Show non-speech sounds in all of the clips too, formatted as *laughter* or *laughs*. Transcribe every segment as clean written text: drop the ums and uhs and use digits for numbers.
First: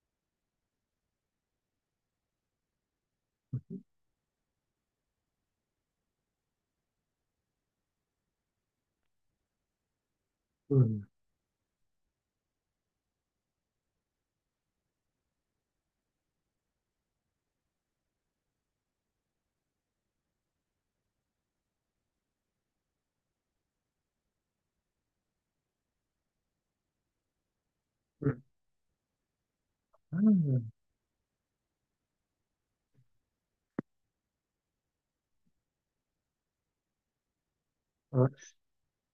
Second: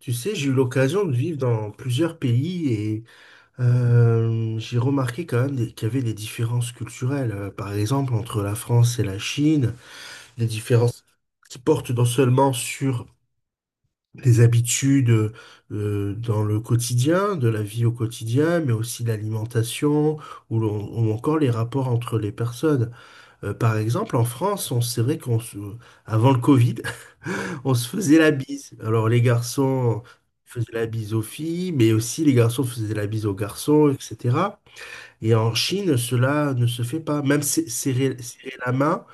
Tu sais, j'ai eu l'occasion de vivre dans plusieurs pays et j'ai remarqué quand même qu'il y avait des différences culturelles. Par exemple, entre la France et la Chine, des différences Hum, qui portent non seulement sur les habitudes dans le quotidien, de la vie au quotidien, mais aussi l'alimentation ou, ou encore les rapports entre les personnes. Par exemple, en France, on c'est vrai avant le Covid, on se faisait la hum, bise. Alors les garçons faisaient hum, la bise aux filles, mais aussi les garçons faisaient la bise aux garçons, etc. Et en Chine, cela ne se fait pas. Même ouais, serrer la main,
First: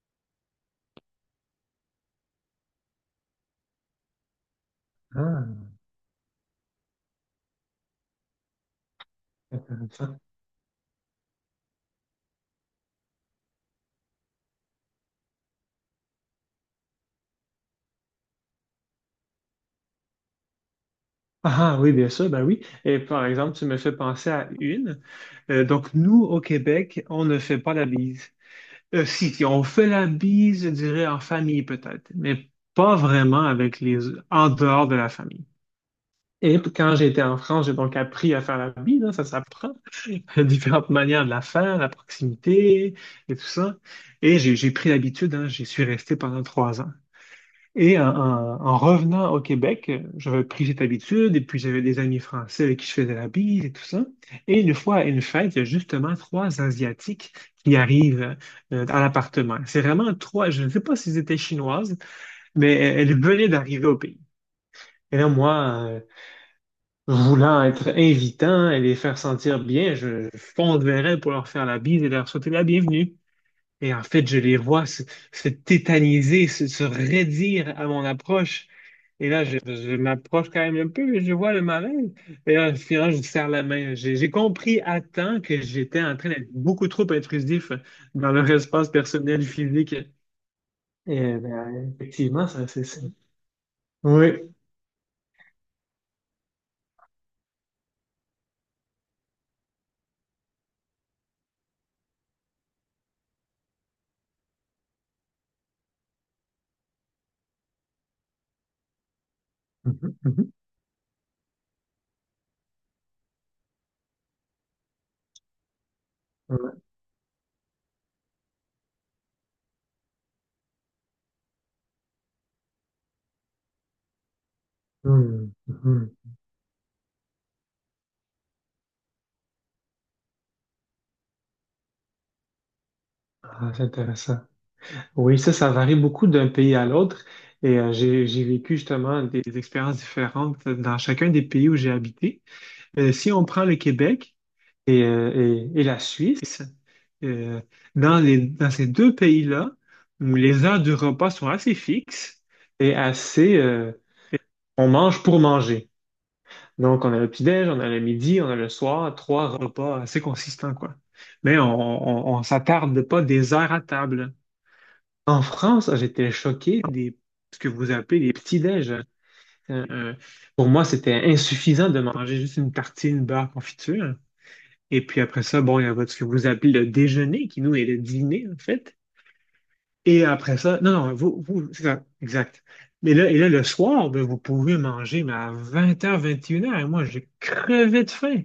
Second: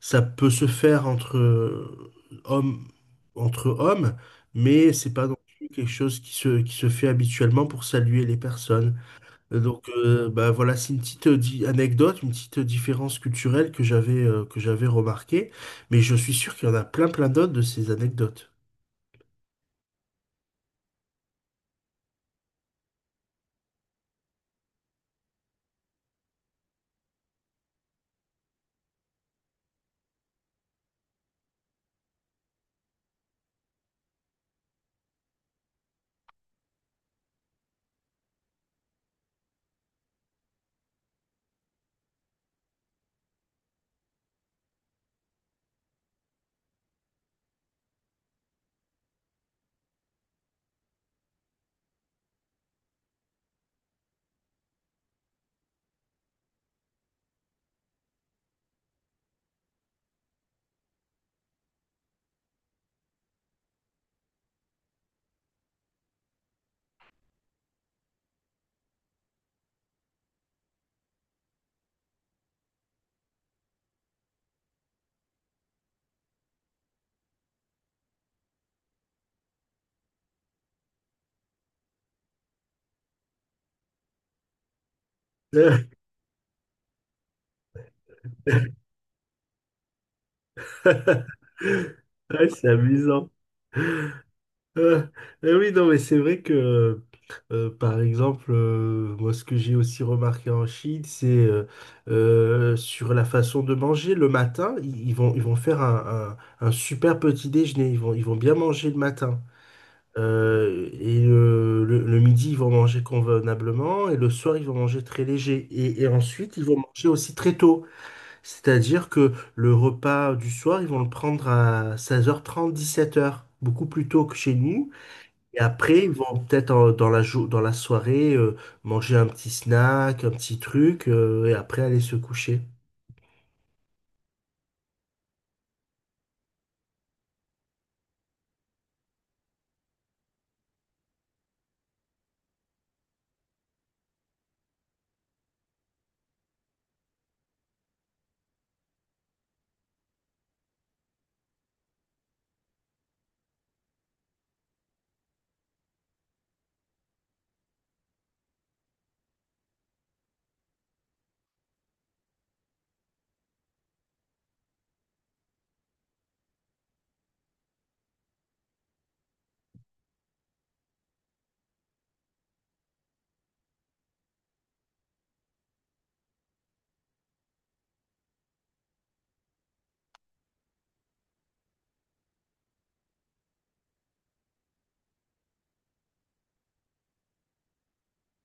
ça peut se faire entre hommes, entre hommes, mais c'est pas non ah, plus quelque chose qui se fait habituellement pour saluer les personnes. Euh, Donc intéressant. euh, bah voilà, c'est une petite anecdote, une petite différence culturelle que j'avais remarquée, mais je suis sûr qu'il y en a plein plein d'autres de ces anecdotes. Ah, ah, oui, bien sûr, ben oui. Et par exemple, tu me fais penser à une. Donc, nous, au Québec, on ne fait pas la bise. Si, si, on fait la bise, je dirais, en famille peut-être, mais pas vraiment avec les, en dehors de la famille. Et quand j'étais en France, j'ai donc appris à faire la bise, hein, ça s'apprend. *laughs* Différentes manières de la faire, la proximité et tout ça. Et j'ai pris l'habitude, hein, j'y suis resté pendant 3 ans. Et en revenant au Québec, j'avais pris cette habitude, et puis j'avais des amis français avec qui je faisais la bise et tout ça. Et une fois à une fête, il y a justement trois Asiatiques qui arrivent à l'appartement. C'est vraiment trois, je ne sais pas s'ils étaient chinoises, mais elles venaient d'arriver au pays. Et là, moi, voulant être invitant et les faire sentir bien, je fonds de verre pour leur faire la bise et leur souhaiter la bienvenue. Et en fait, je les vois se tétaniser, se raidir à mon approche. Et là, je m'approche quand même un peu, mais je vois le malaise. Et là, finalement, je serre la main. J'ai compris à temps que Euh, j'étais en train d'être beaucoup trop intrusif dans leur espace personnel physique. Et *laughs* ben, effectivement, Ouais, c'est ça, c'est ça. amusant. Oui. Euh, eh oui, non, mais c'est vrai que par exemple, moi, ce que j'ai aussi remarqué en Chine, c'est sur la façon de manger. Le matin, ils vont faire un super petit déjeuner. Ils vont bien manger le matin. Mhm, mhm, Le midi, ils vont manger convenablement. Et le soir, ils vont manger très léger. Et ensuite, ils vont ouais. manger aussi très tôt. C'est-à-dire que le repas du soir, ils vont le prendre à 16h30, 17h, beaucoup plus tôt que chez nous. Mhm, Et mhm. après, ils vont peut-être dans dans la soirée manger un petit snack, un petit truc, et après aller se coucher. Ah, c'est intéressant. Oui, ça varie beaucoup d'un pays à l'autre. Et j'ai vécu justement des expériences différentes dans chacun des pays où j'ai habité. Si on prend le Québec et, euh, et la Suisse, euh, dans ces deux pays-là, où les heures du repas sont assez fixes et on mange pour manger. Donc, on a le petit-déj, on a le midi, on a le soir, trois repas assez consistants, quoi. Mais on s'attarde pas des heures à table. En France, j'étais choqué des ce que vous appelez les petits-déj. Euh, euh, pour moi, c'était insuffisant de manger juste une tartine beurre confiture. Et puis après ça, bon, il y a ce que vous appelez le déjeuner, qui nous est le dîner, en fait. Et après ça, non, non, vous, c'est ça, exact. Mais là, et là, le soir, ben, vous pouvez manger, mais à 20h, 21h, et une heures, et moi, j'ai crevé de faim.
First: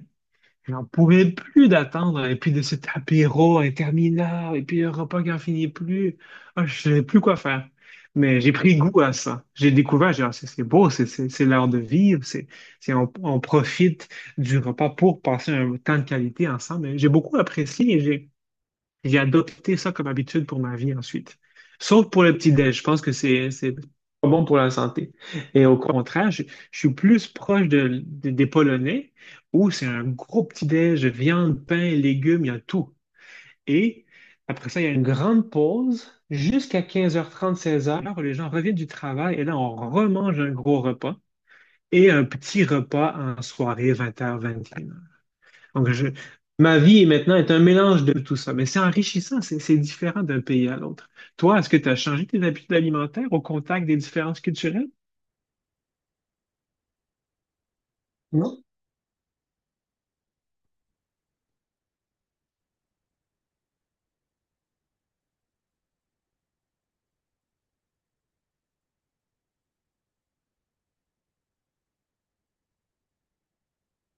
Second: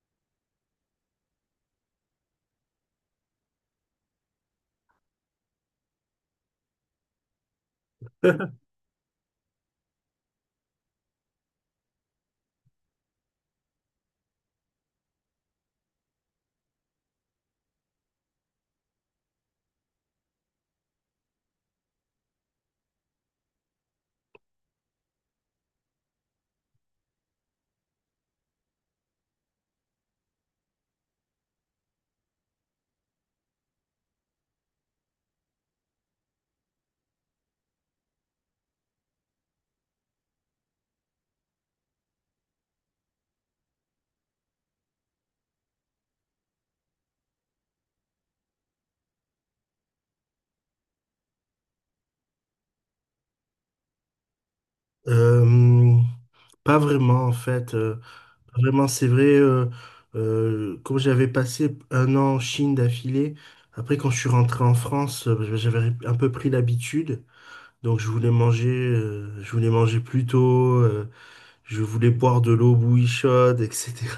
J'en pouvais plus d'attendre, et puis de cet apéro interminable, et puis le repas qui n'en finit plus. Ah, je savais plus quoi faire. Mais j'ai *laughs* pris goût à ça. J'ai découvert, j'ai dit, Ah, c'est beau, c'est l'heure de vivre, on profite du repas pour passer un temps de qualité ensemble. Et j'ai beaucoup apprécié, j'ai adopté ça comme habitude pour ma vie ensuite. Sauf pour le petit-déj. Je pense que c'est pas bon pour la santé. Et au contraire, je suis plus proche des Polonais où c'est un gros petit-déj, viande, pain, légumes, il y a tout. Et après ça, il y a une grande pause jusqu'à 15h30, 16h. Les gens reviennent du travail et là, on remange un gros repas et un petit repas en soirée, 20h vingt et une donc, ma vie maintenant est un mélange de tout ça, mais c'est enrichissant, c'est différent d'un pays à l'autre. Toi, est-ce que tu as changé tes habitudes alimentaires au contact des différences culturelles? Euh, Pas vraiment, en fait. Pas Non? vraiment, C'est vrai, comme j'avais passé un an en Chine d'affilée, après quand je suis rentré en France, bah, j'avais un peu pris l'habitude. Donc je voulais manger plus tôt. Je voulais boire de l'eau bouillie chaude, etc.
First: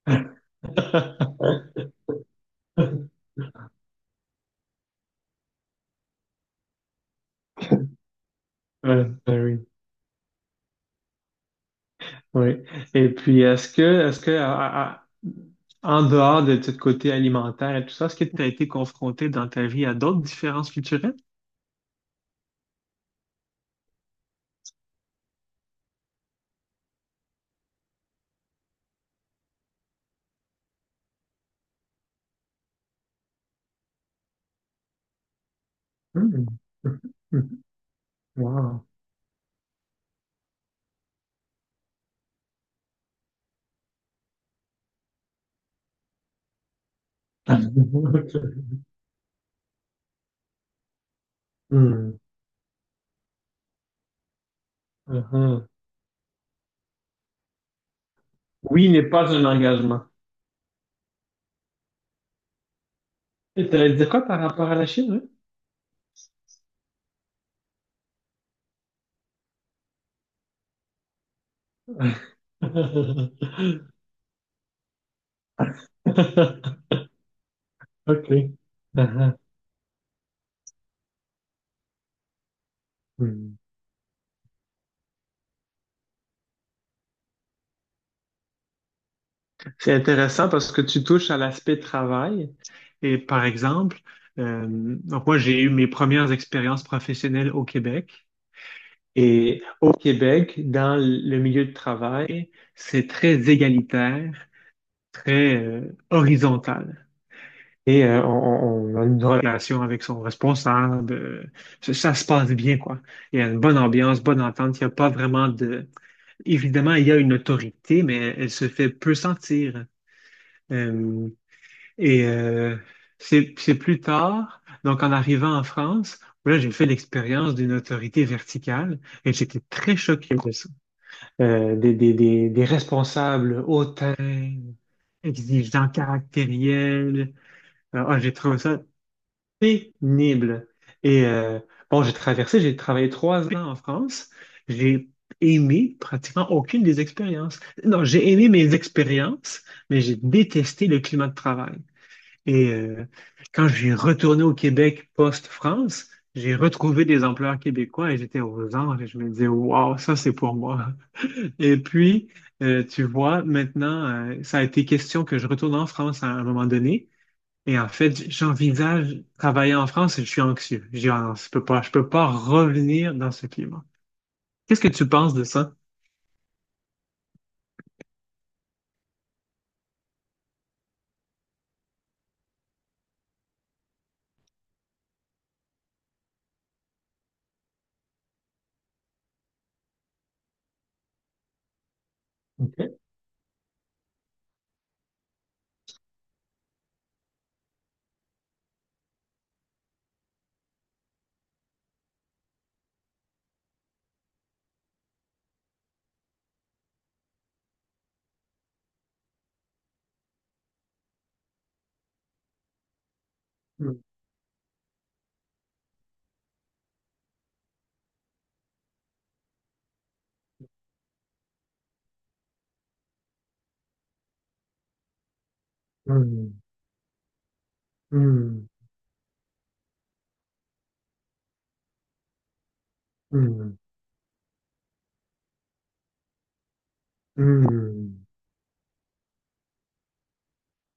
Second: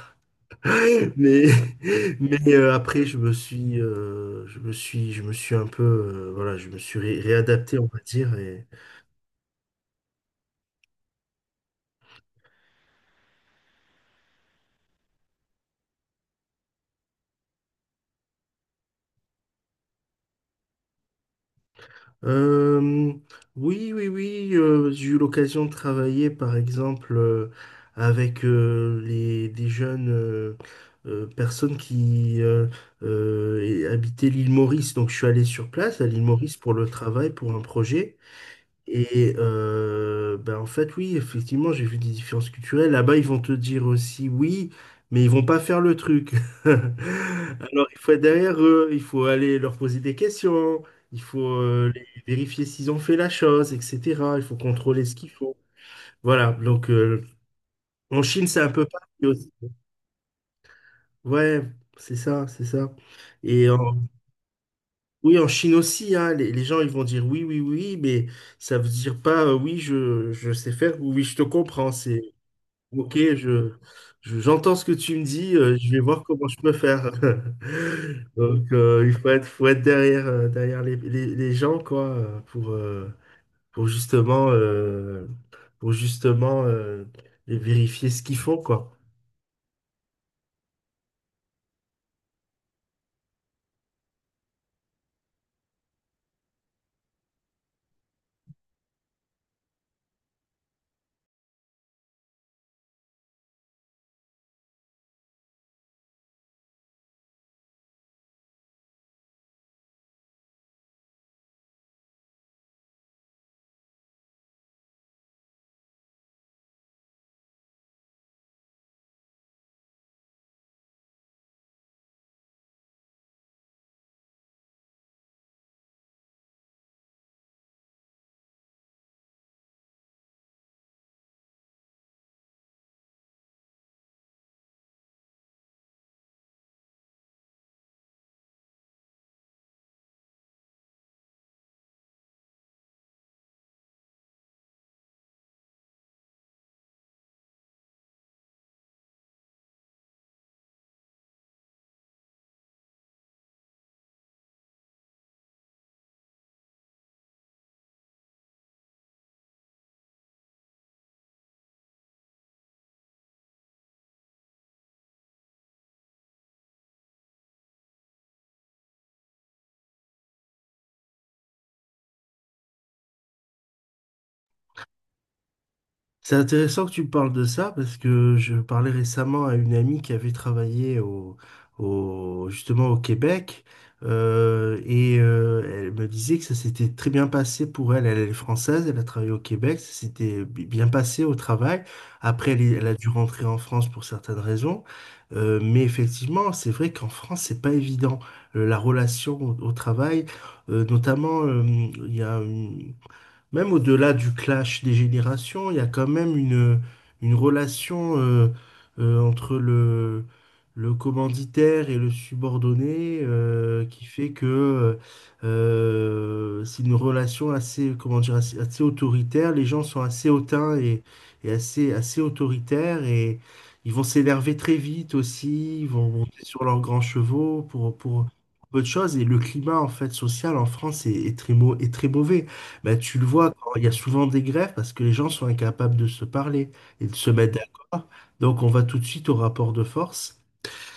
*laughs* Mais, *laughs* mais après, je me suis un peu, voilà, je me suis réadapté, on va dire. Et, Ouais, ben oui. Oui. Et puis, en dehors de ce côté alimentaire et tout ça, est-ce que tu as été confronté dans ta vie à d'autres différences culturelles? Euh, oui, j'ai eu l'occasion de travailler, par exemple, avec des jeunes personnes qui habitaient l'île Maurice. Donc, je suis allé sur place à l'île Hmm. Maurice pour le travail, pour un projet. Wow. Et ben en fait, oui, effectivement, j'ai vu des différences culturelles. Là-bas, ils vont te dire aussi oui, mais ils vont pas faire le truc. *laughs* Alors, il faut être derrière *laughs* eux, il faut aller leur poser des questions, il faut Hmm. vérifier s'ils ont fait la chose, etc. Il faut contrôler ce qu'ils font. Uh-huh. Voilà, en Chine, c'est un peu Oui n'est pareil pas un aussi. engagement. Ouais, c'est ça. Et Et t'allais en- dire quoi par rapport à la Chine, oui, en Chine aussi, hein, les gens, ils vont dire oui, oui, oui, mais ça veut dire pas oui, je sais faire ou oui, je te comprends. oui? Ok, *laughs* j'entends ce que tu me dis, je vais voir comment je peux faire. *laughs* OK. Donc, Ah, il ah. Faut être derrière, derrière les gens, quoi, Hmm. pour justement, euh, pour justement vérifier ce qu'ils font, quoi. C'est intéressant parce que tu touches à l'aspect travail. Et par exemple, donc moi, j'ai eu mes premières expériences professionnelles au Québec. Et au Québec, dans le milieu de travail, c'est très égalitaire, très horizontal. Et on a une relation avec son responsable. Ça, ça se passe bien, quoi. Il y a une bonne ambiance, bonne entente. Il n'y a pas vraiment de. Évidemment, il y a une autorité, mais elle se fait peu sentir. Euh, et c'est plus tard, donc en arrivant en France, là, j'ai fait l'expérience d'une autorité verticale et j'étais très choqué de ça. Des responsables hautains, exigeants, caractériels. Ah, j'ai trouvé ça pénible. Et bon, j'ai traversé, j'ai travaillé 3 ans en France. J'ai aimé pratiquement aucune des expériences. Non, j'ai aimé mes expériences, mais j'ai détesté le climat de travail. Et quand j'ai retourné au Québec post-France, j'ai retrouvé des employeurs québécois et j'étais aux anges et je me disais, waouh, ça c'est pour moi. Et puis, tu vois, maintenant, ça a été question que je retourne en France à un moment donné. Et en fait, j'envisage travailler en France et je suis anxieux. Je dis, ah non, je peux pas revenir dans ce climat. Qu'est-ce que tu penses de ça? C'est intéressant que tu me parles de ça parce que je parlais récemment à une amie qui avait travaillé justement au Québec et elle me disait que ça s'était très bien passé pour elle. Elle est française, elle a travaillé au Québec, ça s'était bien passé au travail. Après, elle a Ok. dû rentrer en France pour certaines raisons. Mais effectivement, c'est vrai qu'en France, c'est pas évident. La relation au travail, notamment, il y a une- même au-delà du clash des générations, il y a quand même une relation entre le commanditaire et le subordonné Hmm, qui fait que c'est une relation assez, comment dire, assez autoritaire. Les gens sont assez hautains et assez autoritaires et ils vont s'énerver très vite aussi, ils vont monter sur leurs grands chevaux pour hmm, peu de choses et le climat en fait social en France est est très mauvais. Bah, tu le vois, quand hmm, il y a souvent des grèves parce que les gens sont incapables de se parler et de se mettre hmm, d'accord. hmm. Donc on va tout de suite au rapport de force.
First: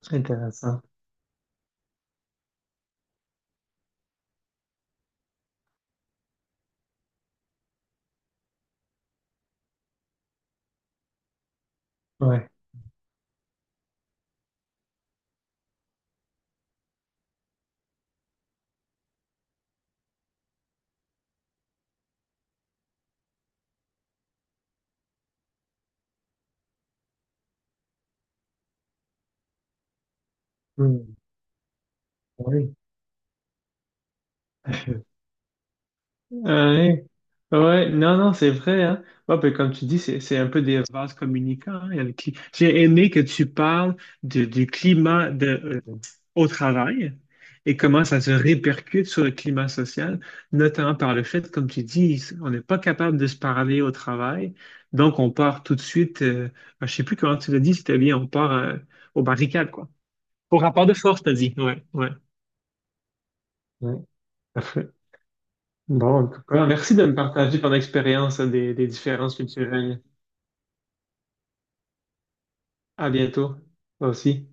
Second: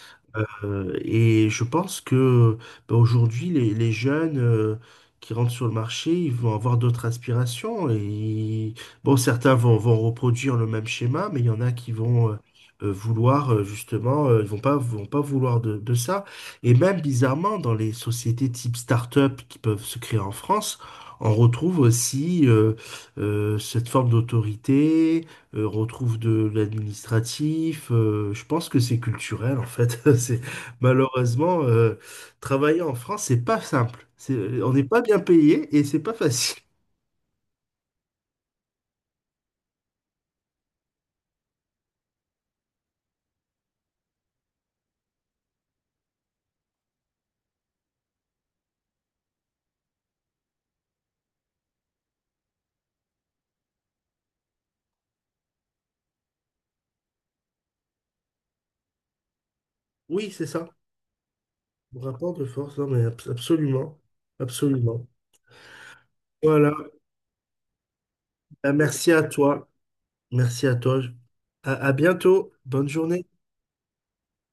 C'est intéressant. Et je pense que ben, aujourd'hui, les jeunes qui rentrent sur le marché, ils vont avoir d'autres aspirations. Et bon, vont reproduire le même schéma, mais il y en a qui vont euh, Ouais. euh, vouloir euh, justement, euh, ils vont pas vouloir de ça. Et même bizarrement, dans les sociétés type start-up qui peuvent se créer en France, on retrouve aussi cette forme d'autorité, on retrouve de l'administratif. Je pense que c'est culturel en fait. *laughs* C'est- Hmm. Malheureusement, euh, Oui. travailler en France, c'est pas simple. On n'est pas bien *laughs* payé et c'est pas *laughs* facile. Ouais. Ouais. Non, non, c'est vrai, hein. Ouais, puis comme tu dis, c'est un peu des vases communicants. Hein, il y a le cli- j'ai aimé que tu parles du climat de, au travail et comment ça se répercute sur le climat social, notamment par le fait, comme tu dis, on n'est pas capable de se parler au travail. Donc, on part tout de suite, ah, je sais plus comment tu l'as dit, si tu bien, on part aux barricades, quoi. Oui, c'est Au ça. rapport de force, t'as dit. Ouais, ouais. Rapport de force, non, mais Ouais, absolument. parfait. Absolument. Bon, en tout cas, Voilà. merci de me partager ton expérience Ben, des merci à différences toi. culturelles. Merci à toi. À bientôt. Bonne À journée. bientôt, toi aussi.